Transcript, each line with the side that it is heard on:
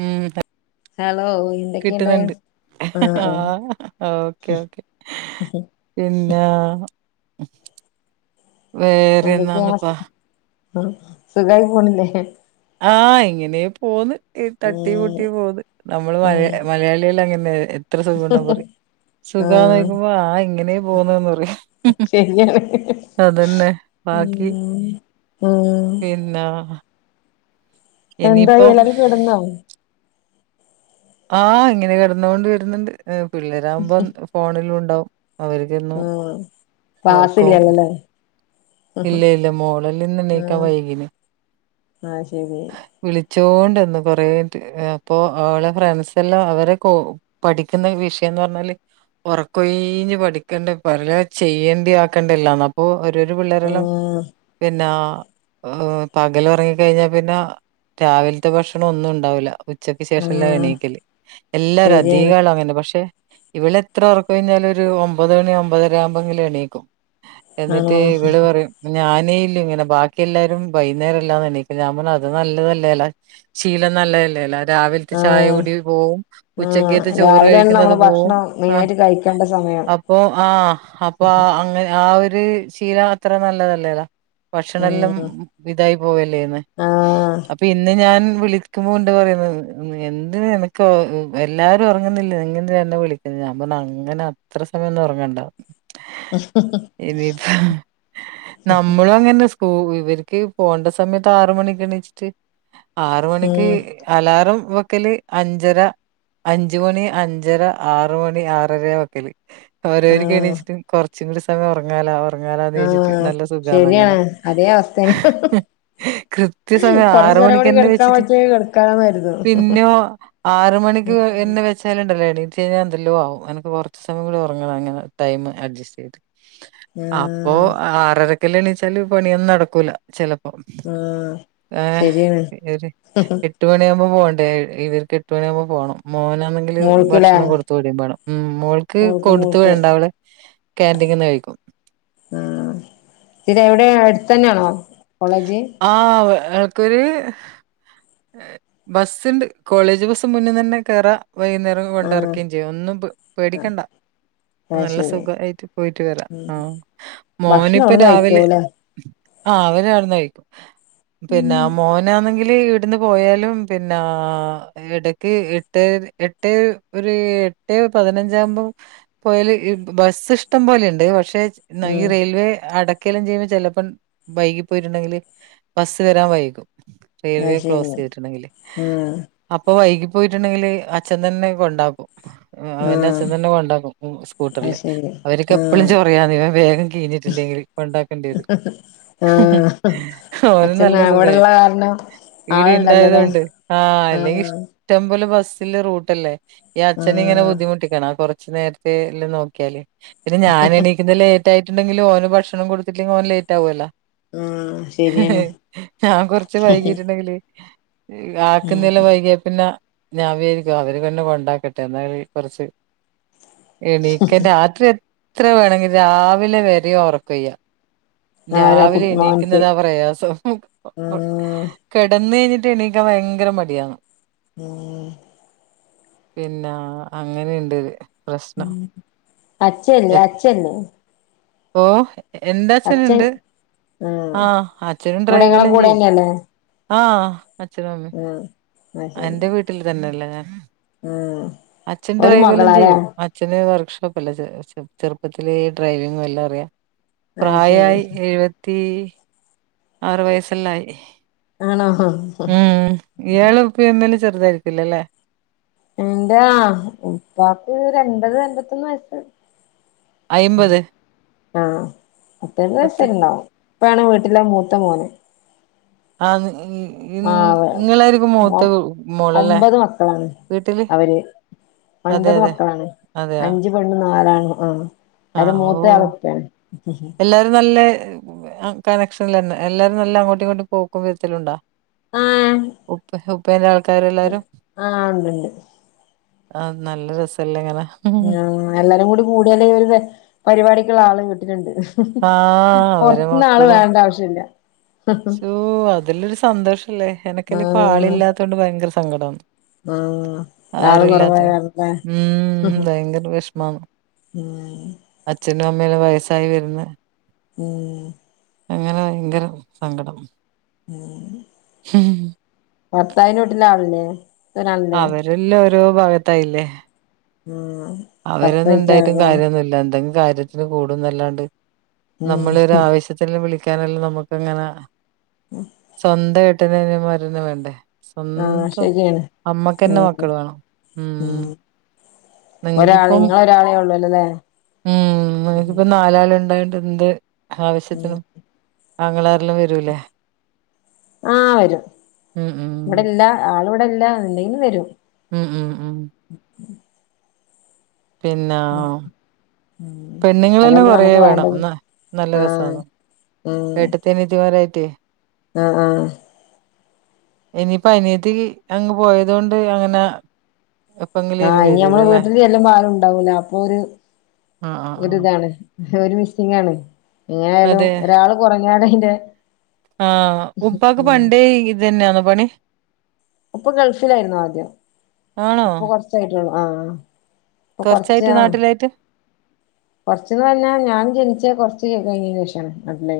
right: ഉം
left: ഹലോ എന്തൊക്കെയാണ്
right: ആഹ് ഓക്കെ ഓക്കേ പിന്നാ
left: എന്തൊക്കെയ ആ സുഖായി പോണില്ലേ
right: ആഹ് ഇങ്ങനെ പോന്ന് ഈ തട്ടി
left: ഉം
right: മുട്ടി പോന്ന് നമ്മള് മലയാ
left: ഉം
right: മലയാളികൾ അങ്ങനെ എത്ര സുഖം ഉണ്ട പറയും സുഖമാന്നോന്നു
left: ആഹ്
right: ചോദിക്കുമ്പോ ആഹ് ഇങ്ങനെ പോന്നുന്ന് പറയും
left: ശരിയാണ്
right: അതന്നെ ബാക്കി
left: ഉം ഉം
right: പിന്നാ
left: എന്തായി എല്ലാരും കെടന്നോ
right: ആഹ് ഇങ്ങനെ കിടന്ന് കൊണ്ട് വരുന്നുണ്ട് പിള്ളേരാകുമ്പോ ഫോണിലും ഉണ്ടാവും അവര് വരുന്നു
left: ഉം
right: ഒർക്കോം
left: ക്ലാസ്സില്ലല്ലോല്ലേ
right: ഇല്ല
left: ഉം
right: ഇല്ല മോളല്ല ഇന്നെണീക്കാൻ
left: ആഹ്
right: വൈകിന്
left: ശരി
right: വിളിച്ചോണ്ടിന്ന് കൊറേ അപ്പൊ അവളെ ഫ്രണ്ട്സ് എല്ലാം അവരെ കോ പഠിക്കുന്ന വിഷയംന്ന് പറഞ്ഞാല് ഒറക്കൊയിഞ്ഞ് പഠിക്കേണ്ട പല ചെയ്യേണ്ടി ആക്കണ്ടല്ലന്ന അപ്പൊ ഒരു പിള്ളരെല്ലാം
left: ഉം
right: പിന്ന പകൽ ഒറങ്ങിക്കഴിഞ്ഞാ പിന്ന രാവിലത്തെ ഭക്ഷണ ഒന്നും ഉണ്ടാവില്ല ഉച്ചക്ക് ശേഷം എല്ലാം
left: ഉം
right: എണീക്കല് എല്ലാരും അധിക
left: ശരിയാണ്
right: കാലം അങ്ങനെ പക്ഷെ ഇവിടെ എത്ര ഉറക്കഒഴിഞ്ഞാലും ഒരു ഒമ്പത് മണി ഒമ്പതര ആവുമ്പോ എങ്കിലും എണീക്കും
left: ആഹ്
right: ഞാനേലും ഇങ്ങനെ ബാക്കി എല്ലാരും വൈകുന്നേരംഅല്ലാതെണീക്ക ഞാൻ പറഞ്ഞു അത് നല്ലതല്ലേല ശീലം നല്ലതല്ലേ ലെ രാവിലത്തെ
left: ആഹ്
right: ചായകുടി പോവും
left: ആഹ്
right: ഉച്ചക്കേത്ത ചോറ്
left: രാവിലെയാണ്
right: കഴിക്കുന്നത്
left: നമ്മള്
right: പോവും
left: ഭക്ഷണം
right: ആ
left: മെയിനായിട്ട് കഴിക്കേണ്ട സമയം
right: ആഹ് അപ്പൊ അങ്ങന ആ ഒര് ശീലം അത്ര നല്ലതല്ലേലാ ഭക്ഷണെല്ലാം
left: ഉം
right: ഇതായി പോവല്ലേന്ന്
left: ആഹ്
right: അപ്പൊ ഇന്ന് ഞാൻ വിളിക്കുമ്പോ കൊണ്ട് പറയുന്ന് എന്ത് എനക്ക് എല്ലാരും ഉറങ്ങുന്നില്ലേ നീയെന്തിനാ എന്നെ വിളിക്കുന്നത് ഞാൻ പറഞ്ഞു അങ്ങന അത്ര സമയംഒന്നും ഉറങ്ങണ്ട
left: [unintelligible]
right: ഇനിപ്പ നമ്മളും അങ്ങനെ സ്കൂ ഇവര്ക്ക് പോകേണ്ട സമയത്ത് ആറുമണിക്ക് എണീച്ചിട്ട് ആറ് മണിക്ക്
left: ഉം
right: അലാറം വെക്കല് അഞ്ചര അഞ്ച് മണി അഞ്ചര ആറു മണി ആറര വെക്കല് [unintelligible]
left: ആഹ്
right: എണീച്ചിട്ടും കുറച്ചും കൂടി സമയം ഉറങ്ങാലൊ അവ അങ്ങനാ നീച്ചിട്ട്
left: ആഹ്
right: നല്ല സുഖാന്നങ്ങന
left: ശരിയാണ് അതേ അവസ്ഥേന
right: കൃത്യ സമയം ആറ്
left: കൊറച്ചേരം കൂടി
right: മണിക്കെന്നെ
left: കെടക്കാൻ
right: വെച്ചിട്ട്
left: പറ്റിയ കെടക്കാന്ന് കരുതും
right: പിന്നോ? ആറ് മണിക്ക് പിന്നെ വെ ചേലാണ്ടാല്ലോ എണീച്ചു കഴിഞ്ഞാലുണ്ടല്ലോ എനക്ക് കൊറച്ച് സമയം കൂടി ഉറങ്ങണം ങ്ങനെ ടൈമ് അഡ്ജെസ്റ്റ് ചെയ്ത്. അപ്പൊ
left: ആഹ്
right: ആറരക്കെല്ലാം എണീച്ചാല് പണിയൊന്നും നടക്കൂല. ചെലപ്പോ
left: ആഹ്
right: ആഹ്
left: ശരിയാണ്
right: എര് എട്ട്മണിയാകുമ്പോ പോണ്ടേ ഇവർക്ക് എട്ട്ണിയകുമ്പോ പോണം മോനാനെ ങ്കില്
left: മോൾക്ക്ല്ലേ
right: ഭക്ഷണം കൊട്ത് വിടിം വേണം മം മോൾക്ക് കൊടുത്ത് വേണ്ട അവള് ക്ന്റീങ്ന്ന് കഴിക്കും.
left: ആഹ് ഇത് എവിടെ അടുത്തെന്നെയാണോ കോളേജ്?
right: ആഹ് ഏൾക്കൊര് ബസ്സ്ണ്ട് കോളേജ് ബസ് മുന്ന്ന്നെന്നെ കേറാ വൈകുന്നേര വ്
left: ആഹ്
right: കൊണ്ടറക്കേം ചെയ്യും ഒന്നും പ്
left: ആഹ്
right: പേടിക്കണ്ട.
left: അത്
right: നല്ല
left: ശരി
right: സുഖയിട്ട് പോയിട്ട് വെരാം ആഹ്
left: ഭക്ഷണം
right: മോനിപ്പോ
left: അവിടുന്ന്
right: രാവിലെ
left: കഴിക്കോല്ലേ
right: ആഹ് അവര് അവിടുന്ന് കഴിക്കും. പിന്നെ മോനാന്നെങ്കില് ഇവിടുന്ന് പോയാലും പിന്നെ എടക്ക് എട്ട് എട്ട് ഒര് എട്ടേ പതിനഞ്ചാകുമ്പോ പോയല് ഇ ബസ്സ് ഇഷ്ടം പോലെയിണ്ട് പക്ഷെ ഇന്ന ഈ
left: ഉം
right: റെയിൽവേ അടക്യലും ചെയ്യുമ്പോൾ ചെലപ്പം വൈകി പോയിട്ടുണ്ടെങ്കില് ബസ്സ് വെരാൻ വൈകും
left: അത്
right: റെയിൽവേ
left: ശരി
right: ക്ലോസ് ചെയ്തിട്ടുണ്ടെങ്കില്.
left: ആഹ്
right: അപ്പൊ വൈകി പോയിട്ടുണ്ടെങ്കില് അച്ഛൻ തെന്നെ കൊണ്ടാക്കും മ്ഹ് അവന്റെ
left: ആഹ്
right: അച്ഛൻതെന്നെ കൊണ്ടാക്കും മ്
left: അത്
right: സ്കൂട്ടറില്.
left: ശരി
right: അവർക്ക് എപ്പോഴും
left: ആഹ്
right: ചൊറയാന്ന് വേഗം കീഞ്ഞിട്ടില്ലെങ്കിൽ കൊണ്ടാക്കേണ്ടിവെരും.
left: ആഹ്
right: ഓനും
left: അച്ഛൻ
right: നല്ല സുഖായി
left: ഇവിടെള്ള കാരണം ആളുണ്ടല്ലോല്ലേ
right: ഈടെയിണ്ടായതോണ്ട് ആഹ് ഇല്ലെങ്കി ഇശ് ഷ്ടമ്പോലെ ബസ്സില റൂട്ടല്ലേ ഈ അച്ഛനെ ഇങ്ങനെ
left: ആഹ്
right: ബുദ്ധിമുട്ടി ക്കണോ കൊറച്ച് നേരെത്തെ എല്ലം നോക്കിയാല് പിന്നെ ഞാൻ എണീക്ക്ന്ന ലേ റ്റായിട്ടുണ്ടെങ്കില് ഓന് ഭക്ഷണം കൊടുത്തിട്ടെങ്കിൽ ഓൻ ലേറ്റ് ആകുവല്ലോ?
left: ആഹ് ശരിയാണ്
right: ഞാൻ കൊറ്ച്ച് വൈകിട്ടുണ്ടെങ്കില് ഹ് ആക്കുന്നെല്ലാം വൈകിയ പിന്നെ ഞാവിചാരികും അവര് തെന്നെ കൊണ്ടാക്കട്ടെ എന്നാ വി കൊറച്ച് എണീക്കാൻ രാത്രി എത്ര വേണെങ്കിൽ രാവിലെ വരെ ഒറക്കൊയ്യ
left: ആരാ കു
right: രാവിലെ
left: മോൻക്ക്
right: എണീക്കുന്നതാ പ്രയാസം.
left: ആഹ്
right: കെടന്നഴിഞ്ഞിട്ട് എണീക്കാൻ ഭയങ്കര മടിയാന്ന്.
left: മ്ഹ്
right: പിന്നാ അങ്ങനെയുണ്ടൊരു.
left: മ്ഹ് അഛല്ലേ അച്ഛല്ലേ?
right: ഓ എന്റെ
left: അച്ഛൻ
right: അച്ഛന്ണ്ട്. ആഹ് അച്ഛനും
left: ഇവിടെ ഇങ്ങളെ
right: ഡ്രൈവെല്ലാം ചെയ്യും
left: കൂടെന്നെല്ലേ
right: ആഹ് അച്ഛനും അമ്മി
left: ആഹ് അത് ശരി
right: എന്റെ വീട്ടിൽ തന്നെയല്ലേ ഞാൻ
left: ആഹ്
right: അച്ഛൻ
left: ഒരു
right: ഡ്രൈവെല്ലാം
left: മകളാല്ലേ
right: ചെയ്യും അ അച്ഛന് വർക്ക്ഷോപ്പല്ലേ ചെ ചെറുപ്പത്തിലേ ഡ്രൈവിംങ്ങും എല്ലാം അറിയാം.
left: അത് ശരി
right: പ്രായായി എഴുപത്തീ ആറ് വയസ്സെല്ലായി.
left: ആണോ?
right: ഇയാളെ ഉപ്പി എന്നാലും ചറുതായിരിക്കില്ലല്ലേ?
left: എന്റെ ഉപ്പാക്ക് രണ്ടര എൺപത്തൊന്ന് വയസ്സ്
right: അയിമ്പത്
left: ആഹ് [unintelligible]
right: പത്ത്
left: ഉപ്പാണ് വീട്ടിലെ മൂത്ത മോന്
right: ആന്ന് ഈ ഇ
left: ആഹ്
right: ഇങ്ങളായിരിക്കും
left: ഒ
right: മൂത്ത മോള് ല്ലെ
left: ഒമ്പത് മക്കളാണ്
right: വീട്ടില്?
left: അവര്
right: അതെ, അതെ, അതെയ
left: പെണ്ണ് നാലാണ് ആ
right: ആ
left: അയ്ല്
right: ഓ
left: മൂത്തെയാൾ ഉപ്പെണ്.
right: എല്ലാരും നല്ല കണക്ഷനിൽ ലെന്നെ എല്ലാരും നല്ല അങ്ങോട്ടും ഇങ്ങോട്ടും പോക്കും വെര്ത്തലുണ്ടോ?
left: ആഹ്
right: ഉപ്പേ ഉപ്പേന്റെ ആൾക്കാരെല്ലാരും
left: ആഹ് ഉണ്ട്ണ്ട്
right: ആഹ് നല്ല രസല്ലങ്ങനെ
left: ആഹ് എല്ലാരും കൂടി കുടിയല് ഒരു പരിപാടിക്ക്ള്ള ആള് വീട്ടില്ണ്ട്
right: ആ അവരെ
left: പൊറത്തുന്ന് ആള്
right: മക്കളും
left: വേണ്ട ആവശ്യ ല്ല
right: ശോ അതിലൊരു സന്തോഷല്ലേ എനക്കല്ലപ്പൊ ആളില്ലാത്തോണ്ട് ഭയങ്കര സങ്കടഅന്ന്
left: ആ ആള് കൊറവായ
right: ഉം
left: [unintelligible]
right: ഭയങ്കര വിഷമാണ്
left: ഉം
right: അച്ഛനും അമ്മയുംയെല്ലാം വയസ്സായി വരുന്ന
left: ഉം
right: അങ്ങനെ ഭയങ്കര സങ്കടം
left: ഭർത്താവിൻ്റെ വീട്ടിലളില്ലേ ആളല്ലേ
right: എല്ലോ ഓരോ ഭാഗത്തായില്ലേ
left: ആഹ്
right: അവരൊന്നും ഉണ്ടായിട്ടും കാര്യമൊന്നുമില്ല എന്തെങ്കിലും കാര്യത്തിന് കുടുമെന്നല്ലാണ്ട്
left: ഉം
right: നമ്മളൊരാവശ്യ ശ്വത്തിന് വിളിക്കാനെല്ലാം നമുക്ങ്ങനാ സ്വന്തം ഏട്ടനും അനിയന്മാരും വേണ്ടേ
left: ആഹ്
right: സ്വന്തം
left: ശരിയാണ്
right: അമ്മക്കന്നെ
left: ഉം
right: മക്കള് വേണം ഉം
left: ഒരാള്
right: നിങ്ങക്കിപ്പം
left: ഇങ്ങളൊരാളെ ഒള്ളൂലല്ലേ
right: ഉം നിങ്ങകിപ്പം നാലുആള് ഉണ്ടായൊണ്ട് ന്ത്
left: ഉം
right: ആവശ്യത്തിനും അങ്ങിളമാരോക്ക വരൂല്ലേ
left: ആ വരും ഇവിടെല്ല ആൾഇവിടില്ല ഇണ്ടാകി വരും
right: ഉം ഉം ഉം പിന്നാ
left: അതല്ലേ നമുക്ക്
right: വേണം
left: വേണ്ടത്
right: എന്നാ നല്ല
left: ആഹ്
right: രസാണ്
left: ആഹ്
right: [unintelligible]
left: ആഹ് ആഹ്
right: ഇനിപ്പോ അനിയത്തി അങ്ങ് പോയതുകൊണ്ട് അങ്ങനെ
left: ആ
right: എപ്പെങ്കിലും
left: ഇനി
right: വരൂല
left: ഞമ്മൾ
right: അല്ലേ
left: വീട്ടിൽ ചെല്ലുമ്പോളാരുണ്ടാവൂല അപ്പൊ രു
right: ആഹ് ആഹ് ആഹ്
left: ഒരിതാണ് ഒരു മിസ്സിങ്ങാണ് എങ്ങനായാലും
right: അതെ
left: ഒരാള് കൊറഞ്ഞാലയിൻ്റെ
right: ആ ഉപ്പാക്ക്പണ്ടേ ഇത് തന്നആണോ പണി
left: ഉപ്പ ഗൾഫിലാർന്ന് ആദ്യം
right: ആണോ
left: ഇപ്പൊ കൊറച്ചായിട്ടള്ളു ആഹ് ഇപ്പൊ
right: കൊറച്ചായിട്ട്
left: കൊറച്ചാ
right: നാട്ടിലായിട്ട്
left: കൊറച്ചന്ന് പറഞ്ഞാൽ ഞാൻ ജനിച്ച കൊറച്ച് കഴിഞ്ഞത്തിനു ശേഷാണ് നാട്ടില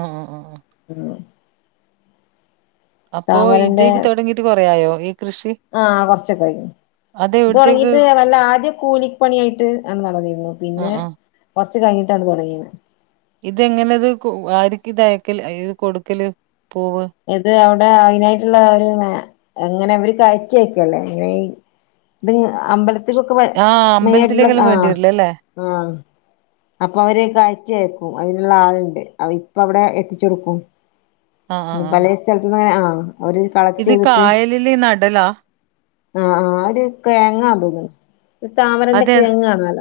right: ആഹ് ആഹ് ആഹ്
left: ആഹ്
right: അപ്പൊ ഇത്
left: താമരേന്റെ
right: തൊടങ്ങിട്ട് കൊറേ ആയോ ഈ കൃഷി
left: ആ കൊറച്ചൊക്ക കഴിഞ്ഞ്
right: അത്
left: ഇത്
right: എവിടത്തേക്ക്
left: തൊടങ്ങിട്ട് വല്ല ആദ്യ കൂലി പണിയായിട്ട് ആണ് തൊടങിയിരുന്ന പിന്നെ
right: ആഹ് ആഹ്
left: കൊറച്ച് കഴിഞ്ഞിട്ടാണ് തൊടങ്ങിയ
right: ഇതെങ്ങനെത് കു ആർക്ക് ത് അയക്കല് ഇത് കൊടുക്കല് പോവാ
left: ഇത് അവിടെ അയിനായിട്ട് ഉള്ള ഒരു എങ്ങനെ അവര് കയറ്റി അയക്കല്ലേ എങ്ങനെ ഇത് അമ്പലത്തിക്കൊക്കെ വ
right: ആഹ്
left: മേളില്
right: അമ്പലത്തിലേക്കെല്ലാം വേണ്ടി
left: ആഹ്
right: വരില്ലേ അല്ലേ
left: ആഹ് അപ്പോവർ കയറ്റി അയക്കും അയ്നുള്ള ആളുണ്ട് ഇപ്പ അവിടെ എത്തിച്ച് കൊടുക്കും
right: ആഹ് ആഹ് ആഹ്
left: പലസ്ഥലത്തന്ന് ആ അവര് കളക്ട്
right: ഇത്
left: ചെയ്തിട്ട്
right: കായലില് നടലാ
left: ആഹ് ആഹ് അഒര് കെയങ്ങാ തോന്നുണ്
right: അതെ അ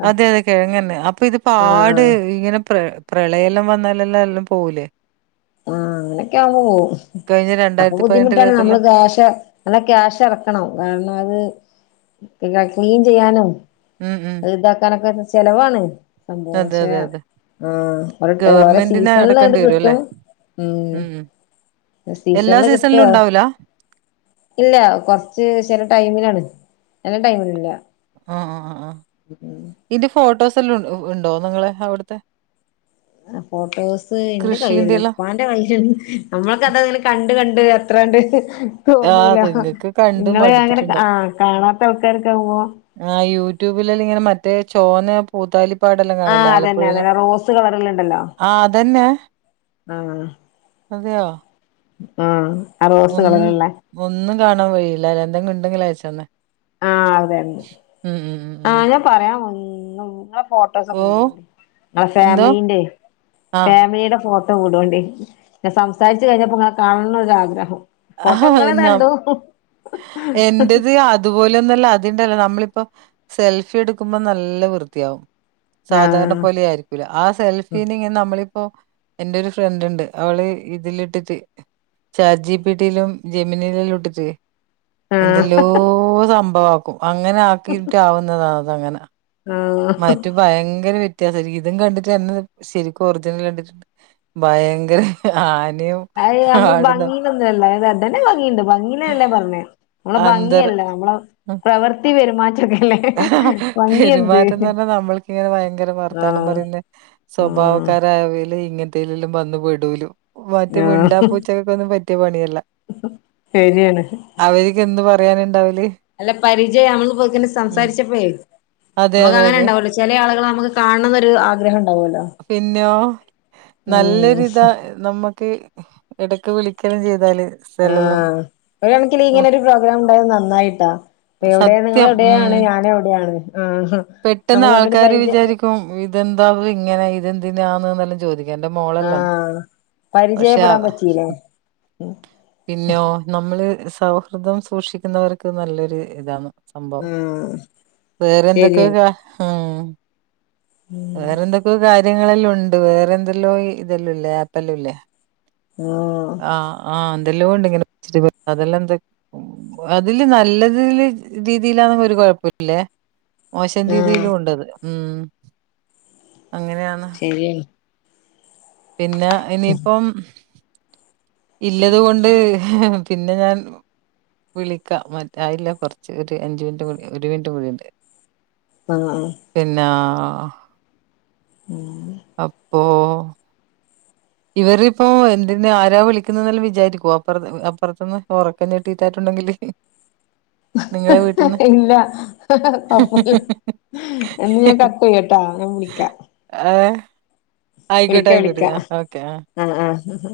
right: അതെ കിഴങ്ങന്നെ. അപ്പ ഇത്
left: ആഹ്
right: പാട്
left: ആഹ്
right: ഇങ്ങനെ പ്ര പ്രളയല്ലം വന്നാലല്ലാം ല്ലും പോവൂലേ
left: ആ അങ്ങനൊക്കാവുമ്പോ പോവു
right: കഴിഞ്ഞ
left: അപ്പൊ ബുദ്ധിമുട്ടായാലു നമ്മള് കാശ നല്ല ക്യാഷ് ഇറക്കണം കാരണം അത് പിന്നെ ക്ലീൻ ചെയ്യാനും
right: ഉം ഉം
left: ന്തക്കാനോക്കേ ചെലവാണ്
right: അതെ, അതെ,
left: സന്തോഷം
right: അതെ.
left: ആഹ് ഒറ്റകാല
right: ഗവൺമെന്റിന്
left: സീസണാലിലായൊണ്ട്
right: അടക്കേണ്ടി വരും അല്ലേ?
left: കിട്ടും ഉം
right: എല്ലാ
left: സീസണിൽ കിട്ടോ
right: സീസണിലും ഉണ്ടാവൂല?
left: ഇല്ല കൊറച്ച് ചില ടൈമിലാണ് ചില ടൈമിലില്ല
right: ആഹ് ആഹ് ആഹ് ആഹ് ഇന്റെ ഫോട്ടോസ് എല്ലാം ഉണ്ടോ നിങ്ങളെ അവിടുത്തെ
left: ഫോട്ടോസ് ന്റെ
right: കൃഷീന്റെ
left: കൈയ്യ്ല്ല
right: എല്ലാം?
left: പ്പാൻ [unintelligible] നമ്മളൊക്കെ അതങ്ങനെ കണ്ട് കണ്ട് അത്രാണ്ട്
right: ആ
left: തോന്നൂല
right: അത്
left: ഹ
right: നിങ്ങക്ക് കണ്ട്
left: ഇങ്ങള് അങ്ങനെ
right: മടുത്തിട്ടുണ്ടാവും.
left: ആഹ് കാണാത്ത ആൾക്കാരക്കെ ആവുമ്പോ
right: ആഹ് യൂട്യൂബിൽ ല്ലം ഇങ്ങനെ മറ്റേ ചോന്ന പൂത്താലിപ്പാടെല്ലാം
left: ആ
right: കാണല്ലാ
left: അതന്നെ
right: ആലപ്പുഴെല്ലാം
left: അതന്നെ റോസ്
right: ആഹ് അതന്നെ
left: ആഹ്
right: അതെയോ?
left: ആഹ്
right: ഒന്ന്
left: ആറോസുകളറ്ള്ളേ
right: ഒന്നും കാണാൻ വഴയില്ല എന്തെങ്കും ണ്ടെങ്കിലയച്ച ന്നാ
left: ആഹ് അതന്നെ
right: ഉം, ഉം.
left: ആഹ് ഞാൻ പറയാൻ വന്നും ഇങ
right: ഓ
left: ഫോട്ടോസൊക്കെ വിടൂ ഇങ്ങളെ
right: എന്തോ
left: ഫാമിലിന്റെ
right: ആഹ്
left: ഫാമിലീടെ ഫോട്ടോ ട്ടം വിടോണ്ടി. ഞാൻ സംസാരിച്ച് കഴിഞ്ഞപ്പോ ങ്ങളെ കാണണം ന്നൊരാഗ്രഹം ഫോട്ടോ
right: ആഹ് നം
left: ങ്ങളെന്നൊണ്ടു ഉം
right: എന്റത് അത് തുപോലൊന്നല്ല, അതിണ്ടല്ലോ നമ്മളിപ്പോ സെൽഫി എടുക്കുമ്പോ നല്ല വൃത്തിയാവും സാധാര്ണ
left: ആ
right: പോലെയായിരിക്കും ആ സെൽഫീനങ്ങനെ നമ്മളിപ്പോ എന്റെ ഒരു ഫ്രണ്ട് ണ്ട് അവള് ഇതിലിട്ടിട്ട് ചാറ്റ്ജിപിടി ലും ജമിനീലെ ല്ലും ഇട്ടിട്ടേ എന്തെല്ലോ സംഭവാക്കും അങ്ങനെ ആക്കിയിട്ട് ആവുന്നതാ അത ങ്ങനെ
left: ആഹ് ഹ ഹ്
right: ഭയങ്കര വ്യത്യാസയിരിക്കും. ഇതും കണ്ടിട്ട്ന്നെ ശരിക്കും ഒറിജിനലണ്ടിട്ടുണ്ട് ഭയങ്കര ഹ്ഹ ആനയും
left: അഅ് അമ്മള്
right: ആടും തമ്മി
left: ഭംഗീലൊന്നുഅല്ല ഇതെന്നെ ഭംഗിണ്ട് ഭംഗീനല്ല ഞാൻ പറഞ്ഞേ മ്മളെ ഭംഗിയല്ല
right: അന്തരം
left: നമ്മളെ പ്രവൃത്തി പെരുമാറ്റൊക്കല്ലേ
right: ആഹ് ഹ ഹ പെരുമാറ്റംന്ന് പറഞ്ഞാ നമ്മൾക്കിങ്ങനെ ഭയങ്കര വർത്താനം
left: ആഹ്
right: പറൽല്ലേ
left: ആഹ്
right: സ്വഭാവക്കാരായവൽ ഇങ്ങൻത്തെലെല്ലും വന്നു പെടൂലു മറ്റ്
left: ആഹ്
right: മിണ്ടാ പൂച്ചകക്കൊന്നും പറ്റിയ പണിയല്ല
left: ശരിയാണ്
right: അവര്ക്ക് എന്ത് പറയാന്ണ്ടാവല്
left: അല്ല പരിചയ നമ്മള്പോങ്ങനെ സംസാരിച്ചപ്പെയ്
right: അതെ
left: നമുക്ക്
right: അതെ
left: അങ്ങനെ
right: അതെ
left: ണ്ടാവുല്ലോ ചില ആളുകളെ നമുക്ക് കാണ്ണംന്നൊരു ആഗ്രഹം ണ്ടാവുല്ലോ
right: പിന്നോ നല്ലൊരിതാ നമ്മക്ക് എടക്ക് വിളിക്കല്ലൊം ചെയ്താല് സ്ഥലെല്ലാം
left: ആഹ് ഒരൺകിന്
right: നോക്കി
left: ഇങ്ങനൊരു പ്രോഗ്രാം ഉണ്ടായത് നന്നായിട്ടാ എവിടേയാണ് ങ്ങള്
right: സത്യം
left: എവിടേയാണ്
right: ഉം
left: ഞാനും എവിടേയാണ് ആഹ്
right: പെട്ടെന്ന്
left: നമ്മൾ തമ്മില്
right: ആൾക്കാര്
left: പരിചയം
right: വിചാരിക്കും, ഇതെന്താത്ങ്ങനെ ഇതെന്തിനാന്ന് ന്നല്ലൊം ചോദിക്കും എന്റെ മോളെല്ലം
left: ആഹ്
right: പക്ഷെ
left: പരിചയപ്പെടാൻ പറ്റീല്ലേ
right: പിന്നോ നമ്മള് സൗഹൃദം സൂക്ഷിക്കുന്നവർക്ക് നല്ലൊരു ഇതാന്ന് സംഭവം
left: ആഹ് ശരിയാണ്
right: വേറെന്തൊക്കെയോ ഹ്ഉം വേറെന്തൊക്ക കാര്യങ്ങളെല്ലാം ഉണ്ട് വേറെ എന്തെല്ലോ ഇതെല്ല്ല്ലാ ആപ്പല്ലും ഇല്ലേ
left: ആഹ്
right: ആഹ് ആഹ് ന്തെല്ലോണ്ട് ഇങ്ങനെ സ്റ്റ അതെല്ലാം എന്ത അതില് നല്ലതില് രീതിയിലാന്നെങ്കി ഒരു കൊഴപ്പുല്ലേ മോശം
left: ആഹ്
right: രീതിയിലും ഉണ്ടത് ഉം അങ്ങനെയാന്ന്! ! ! ! ! ! ! ! ! !
left: എയ് [unintelligible]
right: പിന്നെ ഇനിയിപ്പം ഇല്ലത്കൊണ്ട് ഹ് ഹ് പിന്നെ ഞാൻ വിളിക്ക മറ്റെആയില്ല കൊർച്ച് ഒരു അഞ്ച് മിനിറ്റും കൂടി ഒരു മിനിറ്റും കൂടിണ്ട്
left: ആഹ് ആഹ്
right: പിന്നെ
left: ഉം
right: അപ്പോ ഇവരിപ്പോ എന്ത്ന്ന് ആരാ വിളിക്കുന്നെല്ലാം വിചാരിക്കോ അപ്പുറ അപ്പറത്ത്ന്ന് ഉറക്കം [unintelligible] ട്ടെറ്റണ്ടെങ്കില്
left: ഇല്ല [unintelligible] എന്നാ ഞാൻ കട്ട് ചെയ്യട്ടാ ഞാൻവിളിക്കാ
right: ആഹ്
left: വിളിക്ക
right: ആയിക്കോട്ടെ
left: വിളിക്ക
right: ആയിക്കോട്ടെ ഓക്കെ
left: ആഹ് ആഹ്